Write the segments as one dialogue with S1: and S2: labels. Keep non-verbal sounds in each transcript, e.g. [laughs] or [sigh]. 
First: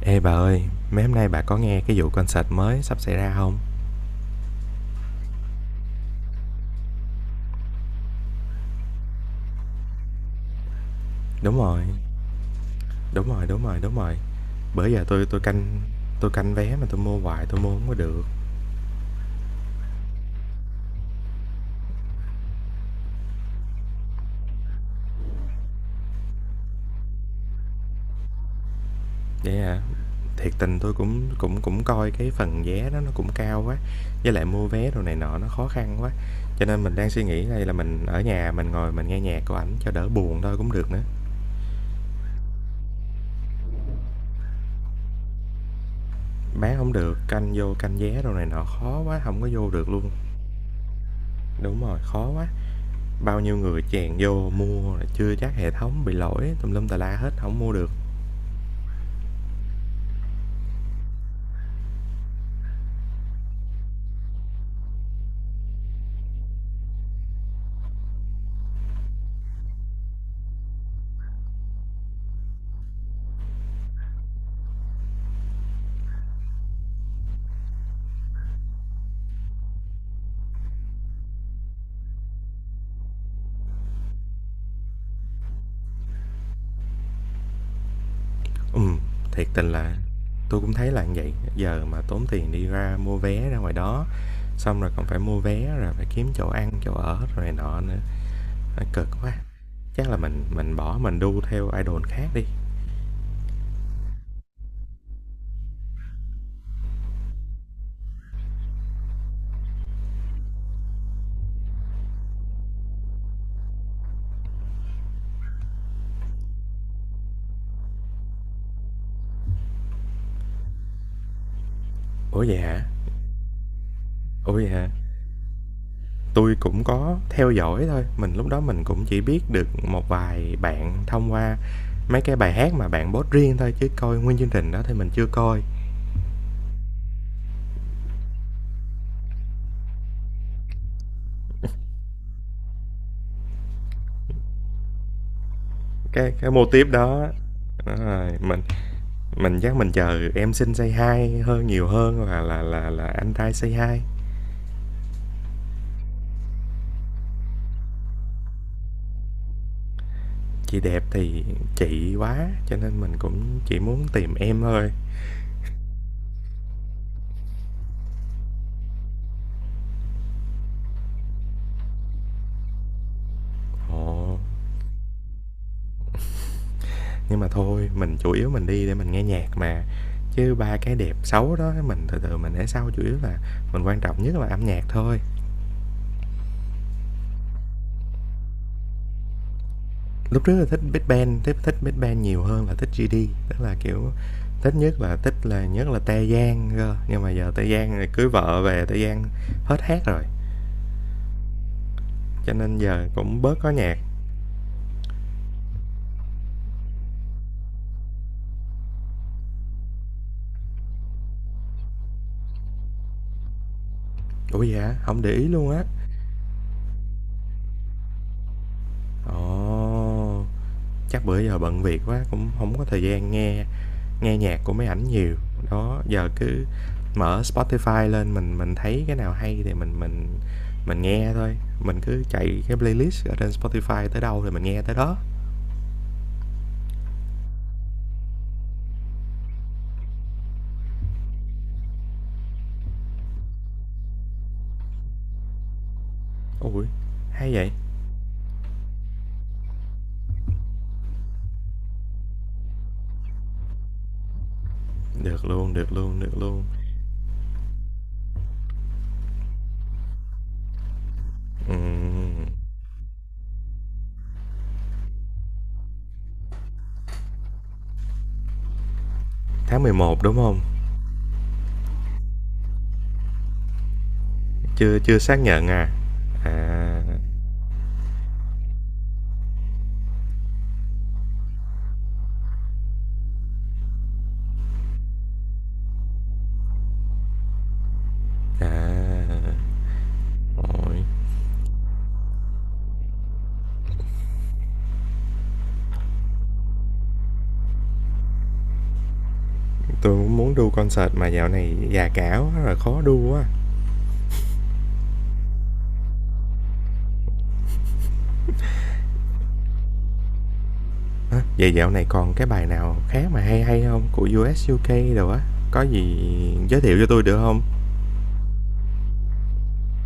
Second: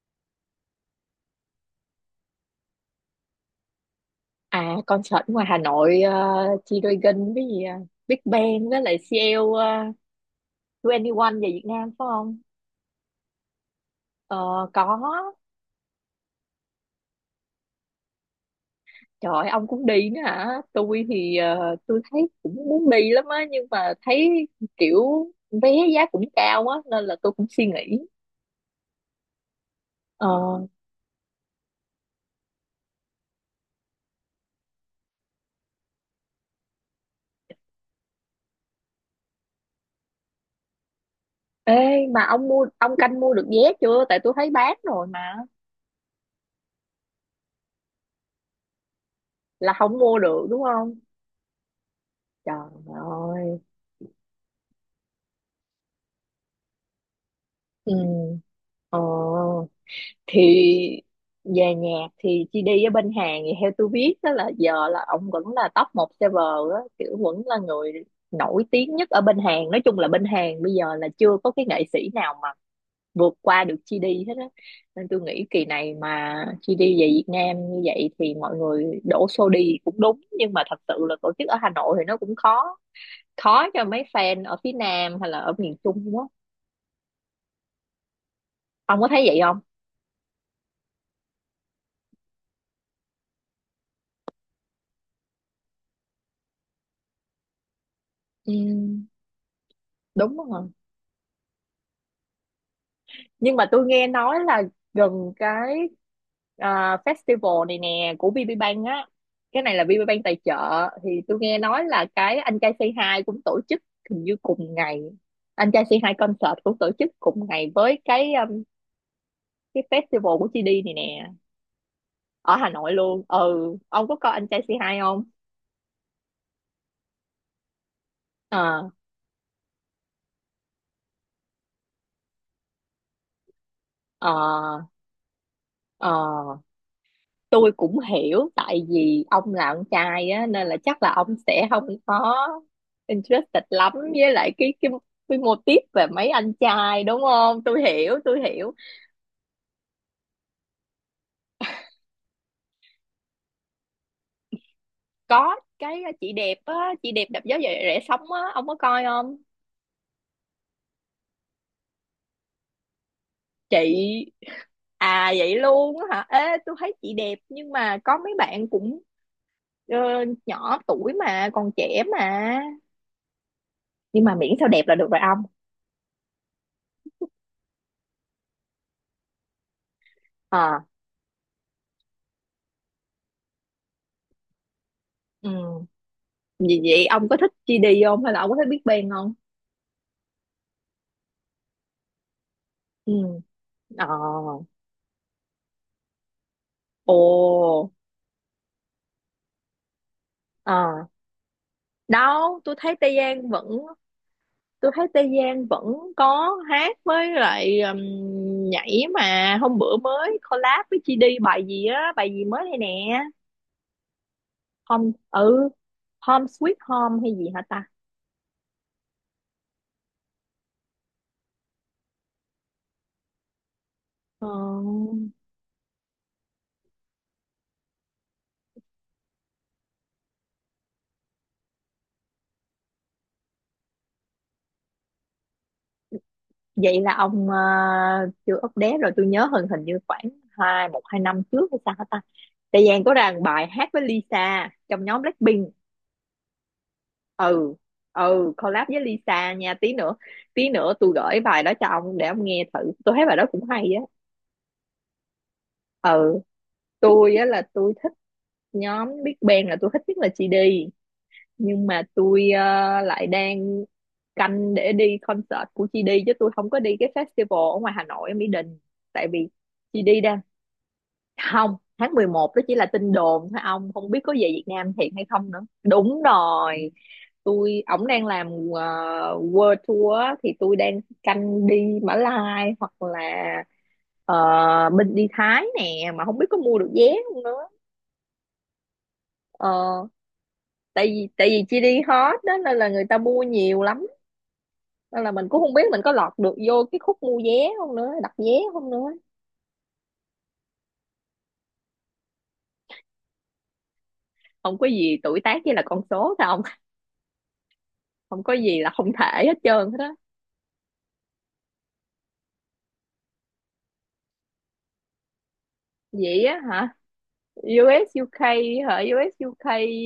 S1: Ê bà ơi, mấy hôm nay bà có nghe cái vụ concert mới sắp xảy ra không?
S2: À concert ngoài Hà Nội G-Dragon với gì à? Big Bang với lại CL 21 về
S1: Đúng
S2: Việt
S1: rồi,
S2: Nam phải không?
S1: đúng rồi, đúng rồi.
S2: Ờ
S1: Bữa
S2: có.
S1: giờ tôi tôi canh vé mà tôi mua hoài tôi mua không có được.
S2: Trời ơi, ông cũng đi nữa hả? Tôi thì tôi thấy cũng muốn đi lắm á nhưng mà thấy kiểu vé giá cũng cao á nên là tôi cũng suy nghĩ.
S1: Vậy hả? Thiệt
S2: Ờ,
S1: tình tôi cũng cũng cũng coi cái phần vé đó nó cũng cao quá, với lại mua vé đồ này nọ nó khó khăn quá. Cho nên mình đang suy nghĩ đây là mình ở nhà mình ngồi mình nghe nhạc của ảnh cho đỡ buồn thôi cũng được nữa.
S2: ê mà ông mua, ông canh mua được vé chưa? Tại tôi thấy bán rồi mà,
S1: Bán không được, canh vô canh vé đồ này nọ khó quá, không có vô
S2: là
S1: được
S2: không
S1: luôn.
S2: mua được đúng không?
S1: Đúng rồi, khó quá.
S2: Trời
S1: Bao nhiêu
S2: ơi.
S1: người chèn vô mua chưa chắc hệ thống bị lỗi tùm lum tà la hết, không mua được.
S2: Ừ. Ờ thì về nhạc thì chị đi ở bên Hàn thì theo tôi biết đó là giờ là ông vẫn là top một server á, kiểu vẫn là người nổi tiếng nhất ở bên Hàn. Nói chung là bên Hàn bây giờ là chưa có cái nghệ sĩ nào mà vượt qua được GD hết á, nên tôi nghĩ kỳ này mà GD về Việt Nam như vậy thì mọi người đổ xô đi cũng đúng. Nhưng mà thật sự là tổ chức ở Hà Nội thì nó cũng khó, khó cho mấy fan ở phía Nam hay là ở miền Trung quá.
S1: Ừm,
S2: Ông có thấy vậy
S1: thiệt
S2: không?
S1: tình là tôi cũng thấy là như vậy, giờ mà tốn tiền đi ra mua vé ra ngoài đó, xong rồi còn phải mua vé rồi phải kiếm chỗ ăn, chỗ ở rồi này nọ nữa,
S2: Ừ,
S1: nó cực quá. Chắc là
S2: đúng
S1: mình
S2: không?
S1: mình bỏ mình đu theo idol khác đi.
S2: Nhưng mà tôi nghe nói là gần cái, à, festival này nè của VPBank á, cái này là VPBank tài trợ, thì tôi nghe nói là cái anh trai Say Hi cũng tổ chức hình như cùng ngày. Anh trai Say Hi concert cũng tổ chức cùng ngày với cái festival của GD này nè,
S1: Ủa
S2: ở
S1: vậy
S2: Hà
S1: hả?
S2: Nội luôn. Ừ, ông có coi anh
S1: Ủa
S2: trai
S1: vậy hả?
S2: Say Hi không?
S1: Tui cũng có theo dõi thôi, mình lúc đó mình
S2: Ờ,
S1: cũng chỉ biết được một vài bạn thông qua mấy cái bài hát mà bạn post riêng thôi chứ coi nguyên chương trình đó
S2: ờ,
S1: thì mình chưa coi.
S2: ờ, tôi cũng hiểu tại vì ông là con trai á nên là chắc là ông sẽ không có interested lắm với lại cái cái mô típ về mấy
S1: Cái
S2: anh
S1: mô típ
S2: trai đúng
S1: đó,
S2: không. Tôi
S1: đúng
S2: hiểu,
S1: rồi,
S2: tôi
S1: mình
S2: hiểu.
S1: mình chắc mình chờ "Em Xinh Say Hi" hơn nhiều hơn là "Anh Trai Say Hi".
S2: Có cái, à, chị đẹp á, chị đẹp đạp gió rẻ rẻ sóng á, ông có coi không?
S1: "Chị Đẹp" thì chị quá, cho nên mình cũng chỉ muốn
S2: Chị
S1: tìm em thôi.
S2: à? Vậy luôn á hả? Ê tôi thấy chị đẹp nhưng mà có mấy bạn cũng, ờ, nhỏ tuổi mà còn trẻ mà, nhưng mà
S1: Ồ,
S2: miễn sao đẹp là được rồi ông.
S1: nhưng mà thôi, mình chủ yếu mình đi để mình nghe nhạc mà, chứ ba
S2: Ờ.
S1: cái đẹp xấu đó mình từ từ mình để sau, chủ yếu là mình quan trọng nhất là âm nhạc thôi.
S2: Ừ vậy, vậy ông có thích gi đi không hay là ông có thích Big Bang không?
S1: Lúc trước là thích Big Bang, thích thích Big Bang nhiều hơn là thích
S2: Ừ.
S1: GD, tức là,
S2: Ờ.
S1: kiểu, thích nhất là Tae Yang cơ, nhưng mà giờ Tae
S2: Ồ.
S1: Yang cưới vợ về, Tae Yang hết hát rồi,
S2: Ờ.
S1: cho
S2: Đâu, tôi
S1: nên
S2: thấy
S1: giờ
S2: Tây
S1: cũng
S2: Giang
S1: bớt
S2: vẫn,
S1: có nhạc.
S2: tôi thấy Tây Giang vẫn có hát với lại, nhảy mà hôm bữa mới collab với chị đi bài gì á, bài gì mới đây nè.
S1: Ủa dạ
S2: Home,
S1: không để ý luôn á.
S2: Home Sweet Home hay gì hả ta?
S1: Ồ, chắc bữa giờ bận việc quá cũng không có thời gian nghe nghe
S2: Ờ,
S1: nhạc của mấy ảnh nhiều. Đó, giờ cứ mở Spotify lên mình thấy cái nào hay thì mình nghe thôi, mình cứ chạy cái playlist ở trên Spotify tới đâu thì mình nghe tới đó.
S2: vậy là ông, chưa update rồi. Tôi nhớ hình, hình như khoảng hai, một hai năm trước hay sao hả ta? Tây Giang có ra một bài hát với Lisa trong nhóm Blackpink.
S1: Ôi, hay vậy!
S2: Ừ, ừ, collab với Lisa nha. Tí nữa, tôi gửi bài đó cho ông để ông nghe thử. Tôi thấy bài đó cũng hay á.
S1: Được luôn, được luôn, được
S2: Ừ,
S1: luôn.
S2: tôi á là tôi thích nhóm Big Bang, là tôi thích nhất là GD, nhưng mà
S1: Ừm,
S2: tôi, lại đang canh để đi concert của GD chứ tôi không có đi cái festival ở ngoài Hà Nội ở Mỹ Đình, tại vì
S1: tháng mười
S2: GD
S1: một đúng
S2: đang,
S1: không?
S2: không, tháng 11 đó chỉ là tin đồn thôi, ông không biết có về Việt Nam
S1: Chưa
S2: thiệt
S1: chưa
S2: hay
S1: xác
S2: không nữa.
S1: nhận à?
S2: Đúng rồi,
S1: À,
S2: tôi ổng đang làm, ờ, world tour á, thì tôi đang canh đi Mã Lai hoặc là, ờ, bên đi Thái nè, mà không biết có mua được vé không nữa.
S1: à,
S2: Ờ,
S1: ôi,
S2: tại vì chi đi hot đó nên là người ta mua nhiều lắm, nên là mình cũng không biết mình có lọt được vô cái khúc mua vé không nữa, đặt vé không nữa.
S1: tôi cũng muốn đu concert mà dạo này già cả quá rồi khó đu quá.
S2: Không có gì tuổi tác với là con số sao không, không có gì là không thể hết trơn hết á.
S1: Vậy dạo này còn cái bài nào khác mà hay hay không? Của U.S. u UK đồ á, có gì
S2: Vậy á
S1: giới
S2: hả?
S1: thiệu cho tôi được không?
S2: U.S. u UK hả? U.S. u UK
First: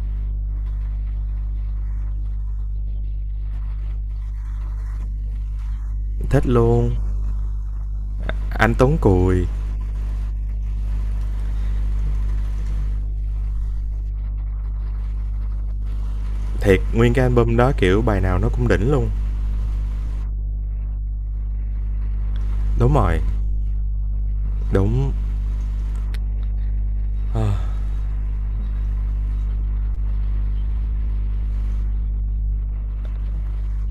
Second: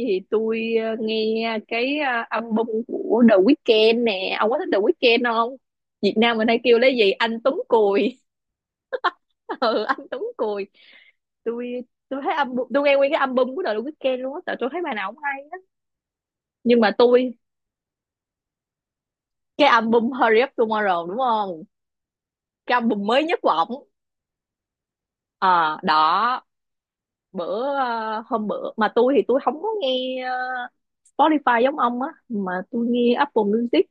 S2: thì tôi, nghe cái, album của The Weeknd nè. Ông có thích The Weeknd không? Việt Nam
S1: Thích
S2: mình hay kêu
S1: luôn,
S2: lấy gì anh Tuấn Cùi.
S1: anh Tuấn Cùi,
S2: [laughs] Ừ anh Tuấn Cùi, tôi tôi thấy album, tôi nghe nguyên cái album của The Weeknd luôn á, tại tôi thấy bài nào cũng hay. Nhưng
S1: thiệt
S2: mà
S1: nguyên cái
S2: tôi,
S1: album đó, kiểu, bài nào nó cũng đỉnh luôn.
S2: cái album Hurry Up Tomorrow đúng không, cái
S1: Đúng
S2: album
S1: rồi,
S2: mới nhất của ổng.
S1: đúng.
S2: Ờ đó. Bữa, hôm bữa mà tôi, thì tôi không có nghe, Spotify giống ông á, mà tôi nghe Apple Music.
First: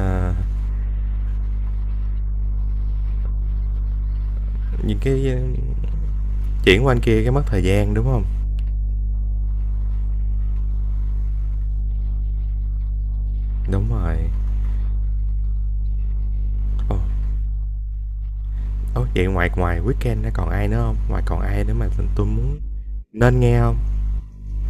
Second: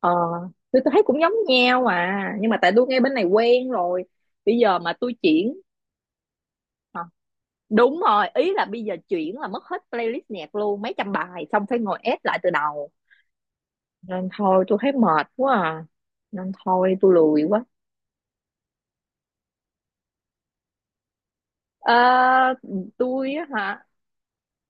S2: Ờ, tôi thấy cũng giống nhau mà, nhưng mà tại tôi ngay bên này quen rồi, bây giờ mà
S1: Những
S2: tôi
S1: cái,
S2: chuyển.
S1: chuyển qua anh
S2: Ờ,
S1: kia cái mất thời gian,
S2: đúng
S1: đúng không?
S2: rồi, ý là bây giờ chuyển là mất hết playlist nhạc luôn, mấy trăm bài xong phải ngồi ép lại từ đầu.
S1: Đúng
S2: Nên
S1: rồi.
S2: thôi tôi thấy mệt quá à, nên thôi
S1: Ồ,
S2: tôi lười quá.
S1: ố, vậy ngoài ngoài Weekend ra còn ai nữa không? Ngoài còn ai nữa mà tôi
S2: Ờ,
S1: muốn
S2: tôi
S1: nên
S2: á
S1: nghe không?
S2: hả?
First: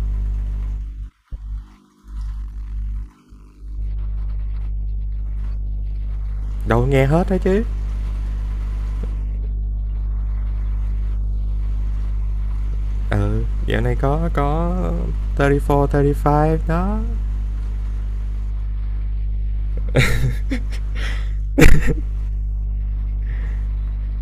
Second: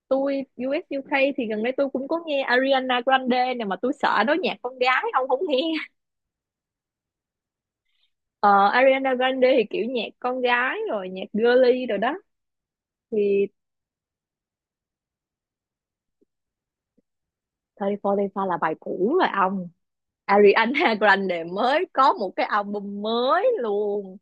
S2: Tôi US UK thì gần đây tôi cũng có nghe Ariana Grande nè, mà tôi sợ đó nhạc con gái, ông không nghe.
S1: Đâu, nghe hết đó chứ.
S2: Ờ, Ariana Grande thì kiểu nhạc con gái rồi, nhạc girly rồi đó
S1: Ừ,
S2: thì.
S1: dạo này có 34, 35 đó.
S2: 34 Lipa là bài cũ rồi ông, Ariana Grande mới có một cái album mới luôn.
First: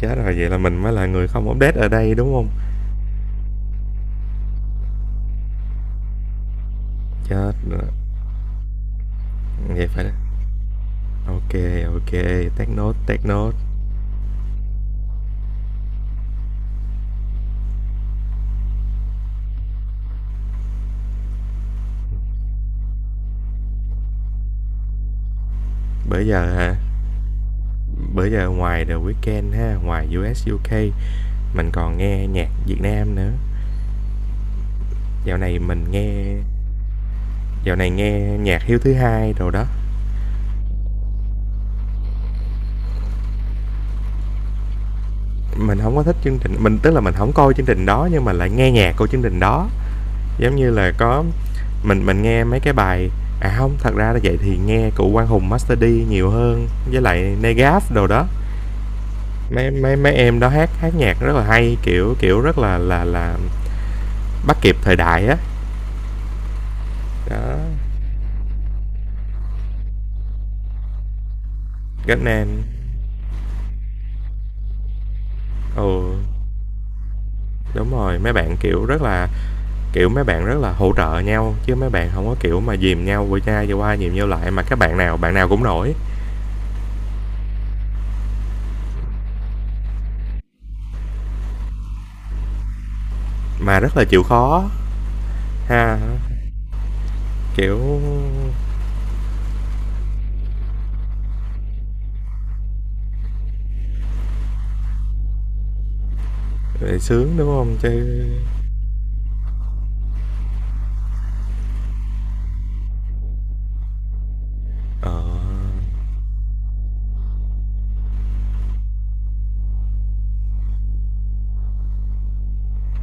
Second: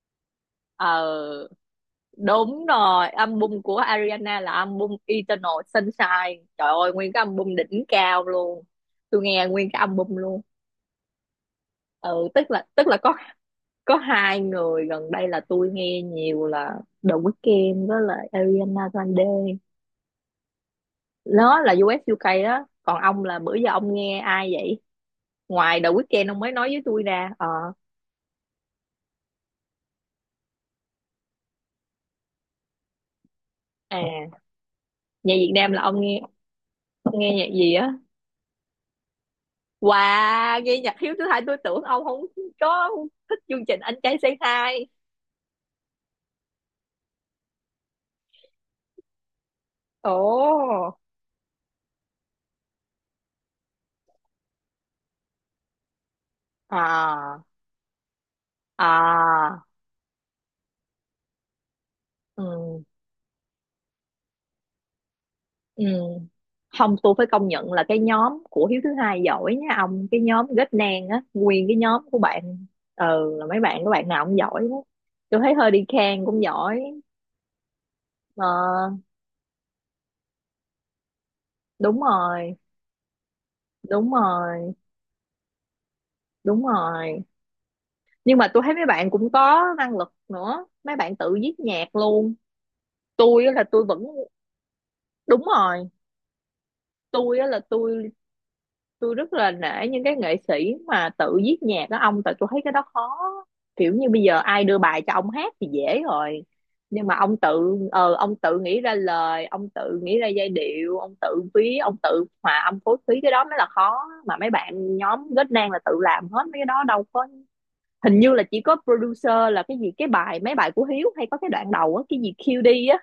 S1: Chết rồi, vậy là mình mới
S2: Ờ
S1: là người không update ở đây, đúng không?
S2: đúng rồi, album của Ariana là album Eternal Sunshine, trời ơi nguyên cái
S1: Chết
S2: album
S1: rồi,
S2: đỉnh cao luôn. Tôi nghe nguyên cái
S1: vậy phải
S2: album luôn.
S1: ô ok, ô
S2: Ừ, tức
S1: kê,
S2: là
S1: take
S2: tức là
S1: note,
S2: có
S1: take note.
S2: có hai người gần đây là tôi nghe nhiều là The Weeknd với lại Ariana Grande, nó là US UK đó. Còn ông là bữa giờ ông nghe ai vậy, ngoài The
S1: Bữa
S2: Weeknd ông
S1: giờ
S2: mới nói
S1: hả?
S2: với tôi ra, ờ.
S1: Bây giờ ngoài The Weeknd ha, ngoài US, UK, mình còn nghe nhạc Việt Nam nữa.
S2: À, nhạc
S1: Dạo
S2: Việt
S1: này
S2: Nam là
S1: mình
S2: ông nghe,
S1: nghe
S2: ông nghe nhạc gì
S1: dạo này
S2: á?
S1: nghe nhạc Hiếu thứ hai rồi đó,
S2: Wow, nghe nhạc Hiếu thứ hai, tôi tưởng ông không có thích chương trình Anh Trai Say Hi.
S1: mình không có thích chương trình, mình tức là mình không coi chương trình đó nhưng mà lại nghe nhạc của chương trình đó.
S2: Ồ,
S1: Giống như là có mình nghe mấy cái bài à không, thật ra là vậy thì nghe của Quang Hùng, Master D nhiều hơn, với lại
S2: à,
S1: Negaf đồ đó.
S2: à,
S1: Mấy mấy mấy em đó hát hát nhạc rất là hay, kiểu, kiểu, rất là
S2: ừ,
S1: bắt kịp thời đại á.
S2: ừ. Không, tôi phải công
S1: Đó,
S2: nhận là cái nhóm của Hiếu thứ hai giỏi nha ông, cái nhóm Ghét Nang á, nguyên cái nhóm của
S1: Ghét Nam,
S2: bạn, ừ, là mấy bạn, các bạn nào cũng giỏi hết. Tôi thấy
S1: ừ,
S2: Hurricane cũng giỏi,
S1: đúng rồi, mấy
S2: ờ,
S1: bạn, kiểu, rất là. Kiểu, mấy bạn rất là hỗ trợ nhau, chứ mấy
S2: đúng
S1: bạn không có,
S2: rồi,
S1: kiểu, mà dìm nhau qua chai vừa qua
S2: đúng
S1: dìm nhau lại, mà
S2: rồi,
S1: các bạn nào cũng nổi,
S2: đúng rồi. Nhưng mà tôi thấy mấy bạn cũng có năng lực nữa, mấy bạn tự viết nhạc luôn. Tôi á là
S1: mà
S2: tôi
S1: rất
S2: vẫn,
S1: là chịu khó
S2: đúng rồi,
S1: ha.
S2: tôi á là
S1: Kiểu,
S2: tôi rất là nể những cái nghệ sĩ mà tự viết nhạc đó ông, tại tôi thấy cái đó khó. Kiểu như bây giờ ai đưa bài cho ông hát thì dễ rồi, nhưng mà ông
S1: sướng, đúng không?
S2: tự,
S1: Chứ
S2: ông tự nghĩ ra lời, ông tự nghĩ ra giai điệu, ông tự viết, ông tự hòa âm phối khí, cái đó mới là khó. Mà mấy bạn nhóm
S1: ờ,
S2: Ghét Nang là tự làm hết mấy cái đó, đâu có, hình như là chỉ có producer là cái gì. Cái bài, mấy bài của Hiếu hay có cái đoạn đầu á cái gì QD á,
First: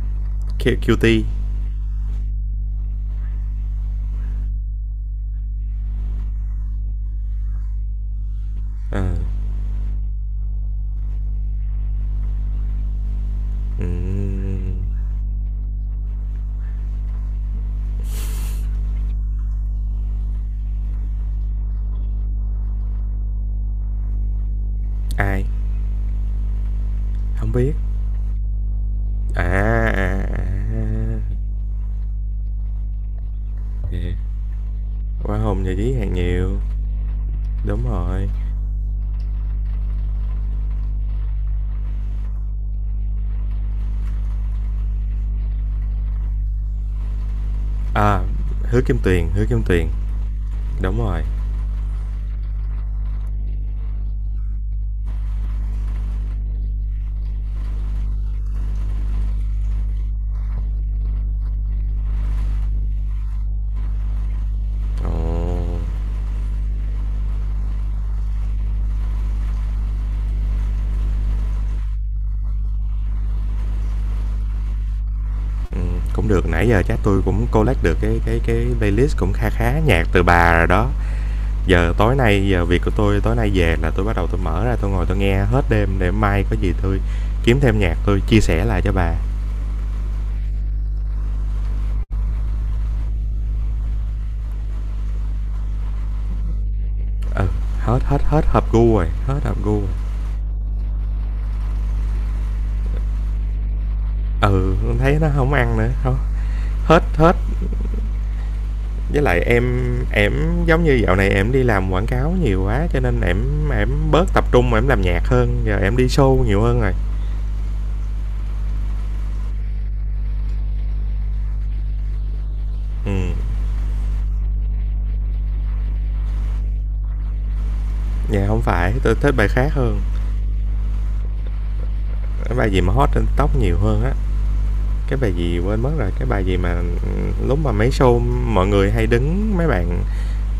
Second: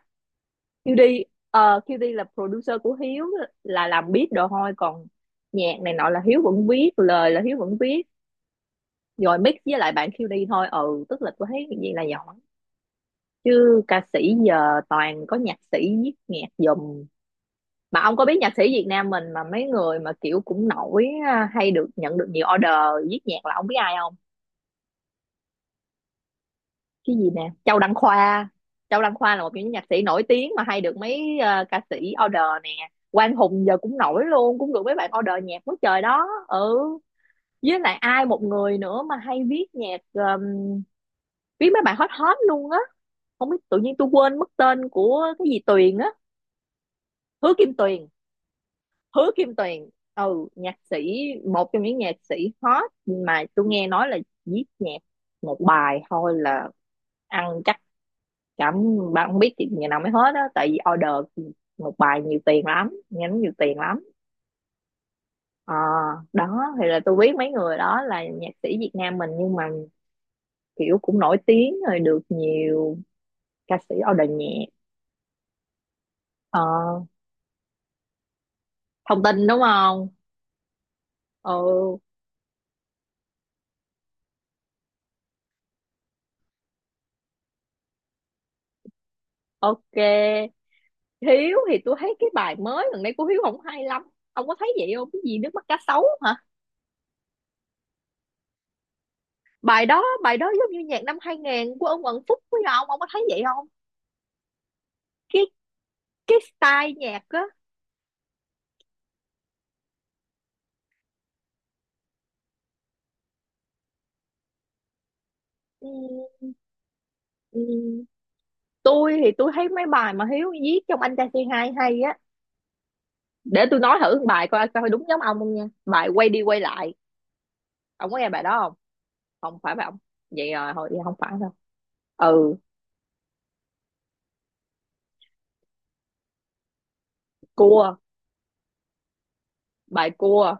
S2: QD,
S1: Cutie,
S2: ờ QD là producer của Hiếu, là làm beat đồ thôi, còn nhạc này nọ là Hiếu vẫn viết lời, là Hiếu vẫn viết,
S1: ờ,
S2: rồi mix với lại bạn QD thôi. Ừ tức là tôi thấy cái gì là giỏi, chứ ca sĩ
S1: ừm,
S2: giờ toàn có nhạc sĩ viết nhạc giùm. Mà ông có biết nhạc sĩ Việt Nam mình mà mấy người mà kiểu cũng nổi á, hay được nhận được nhiều order viết nhạc, là ông biết ai không?
S1: ai?
S2: Cái gì nè,
S1: Không biết.
S2: Châu Đăng Khoa. Châu Đăng Khoa là
S1: À,
S2: một trong những nhạc
S1: à,
S2: sĩ nổi
S1: à,
S2: tiếng mà hay được mấy, ca sĩ order nè. Quang Hùng giờ cũng
S1: yeah,
S2: nổi luôn, cũng được mấy bạn order
S1: Hoa
S2: nhạc quá
S1: giải trí
S2: trời
S1: hàng
S2: đó.
S1: nhiều,
S2: Ừ, với
S1: đúng
S2: lại ai,
S1: rồi.
S2: một người nữa mà hay viết nhạc, viết mấy bài hot hot luôn á, không biết tự nhiên tôi quên mất tên, của cái gì Tuyền á, Hứa Kim Tuyền.
S1: À, Hứa Kim Tuyền,
S2: Hứa
S1: Hứa
S2: Kim
S1: Kim Tuyền,
S2: Tuyền, ừ nhạc
S1: đúng rồi.
S2: sĩ, một trong những nhạc sĩ hot mà tôi nghe nói là viết nhạc một bài thôi là ăn chậm, bà không biết chị gì nào mới hết á, tại vì order một bài nhiều tiền lắm, nhánh nhiều tiền lắm. Ờ
S1: Ồ.
S2: đó, thì là tôi biết mấy người đó là nhạc sĩ Việt Nam mình nhưng mà kiểu cũng nổi tiếng rồi, được nhiều ca sĩ order nhạc.
S1: Cũng được,
S2: Ờ,
S1: nãy giờ chắc tôi cũng collect được cái playlist
S2: thông
S1: cũng
S2: tin
S1: kha
S2: đúng
S1: khá nhạc
S2: không.
S1: từ bà rồi đó. Giờ
S2: Ừ,
S1: tối nay giờ việc của tôi tối nay về là tôi bắt đầu tôi mở ra tôi ngồi tôi nghe hết đêm để mai có gì tôi kiếm thêm nhạc tôi chia sẻ lại cho bà.
S2: ok. Hiếu thì tôi thấy cái bài mới gần đây của Hiếu không hay lắm, ông có thấy vậy không, cái gì nước mắt cá sấu hả?
S1: Ừ, hết hết hết hợp gu rồi, hết hợp gu rồi.
S2: Bài đó giống như nhạc năm 2000 của ông Quận Phúc, với ông có thấy vậy không,
S1: Ừ, thấy nó
S2: cái,
S1: không ăn nữa, hông
S2: cái style
S1: hết
S2: nhạc
S1: hết.
S2: á.
S1: Với lại em giống như dạo này em đi làm quảng cáo nhiều quá cho nên em bớt tập trung mà em làm nhạc hơn, giờ
S2: Ừ,
S1: em đi show nhiều hơn rồi.
S2: ừ. Tôi thì tôi thấy mấy bài mà Hiếu viết trong Anh Trai Say Hi hay á.
S1: Ừm,
S2: Để tôi nói thử một bài coi coi đúng giống ông không nha, bài quay đi quay lại, ông có nghe bài
S1: dạ
S2: đó
S1: hổng
S2: không?
S1: phải, tôi thích bài
S2: Không
S1: khác
S2: phải bài ông,
S1: hơn.
S2: vậy rồi thôi không phải đâu. Ừ,
S1: Cái bài gì mà hot trên tóc nhiều hơn á, cái bài gì quên mất rồi, cái bài gì mà, lúc mà mấy
S2: cua,
S1: show mọi người hay đứng mấy bạn
S2: bài cua,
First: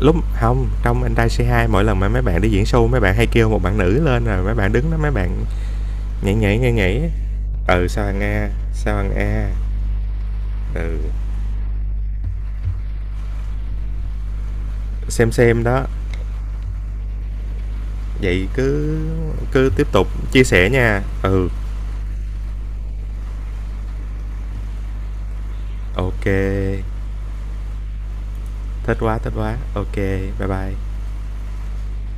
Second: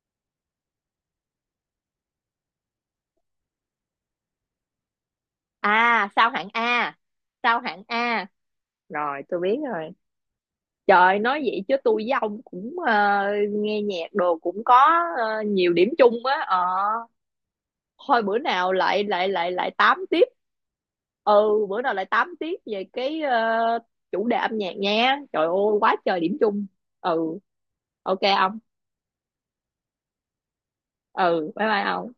S1: lúc không trong Anh Trai Say Hi mỗi lần mà mấy bạn đi diễn show mấy bạn hay kêu một bạn nữ lên rồi mấy bạn đứng đó mấy bạn
S2: à sao
S1: nhảy
S2: hạng
S1: nhảy, nhảy
S2: A,
S1: nhảy á.
S2: sao hạng
S1: Ừ, Sao Hằng
S2: A,
S1: A, Sao Hằng
S2: rồi tôi
S1: A,
S2: biết rồi.
S1: ừ,
S2: Trời, nói vậy chứ tôi với ông cũng, nghe nhạc đồ cũng có, ờ,
S1: Xem
S2: nhiều
S1: đó,
S2: điểm chung á. Ờ thôi, bữa
S1: vậy
S2: nào
S1: cứ
S2: lại lại lại lại
S1: cứ tiếp
S2: tám
S1: tục
S2: tiếp.
S1: chia sẻ nha. Ừ,
S2: Ừ, bữa nào lại tám tiếp về cái, chủ đề âm nhạc nha, trời ơi quá trời điểm chung.
S1: ok,
S2: Ừ ok ông.
S1: thích quá, ok, bye bye.
S2: Ừ bye bye ông.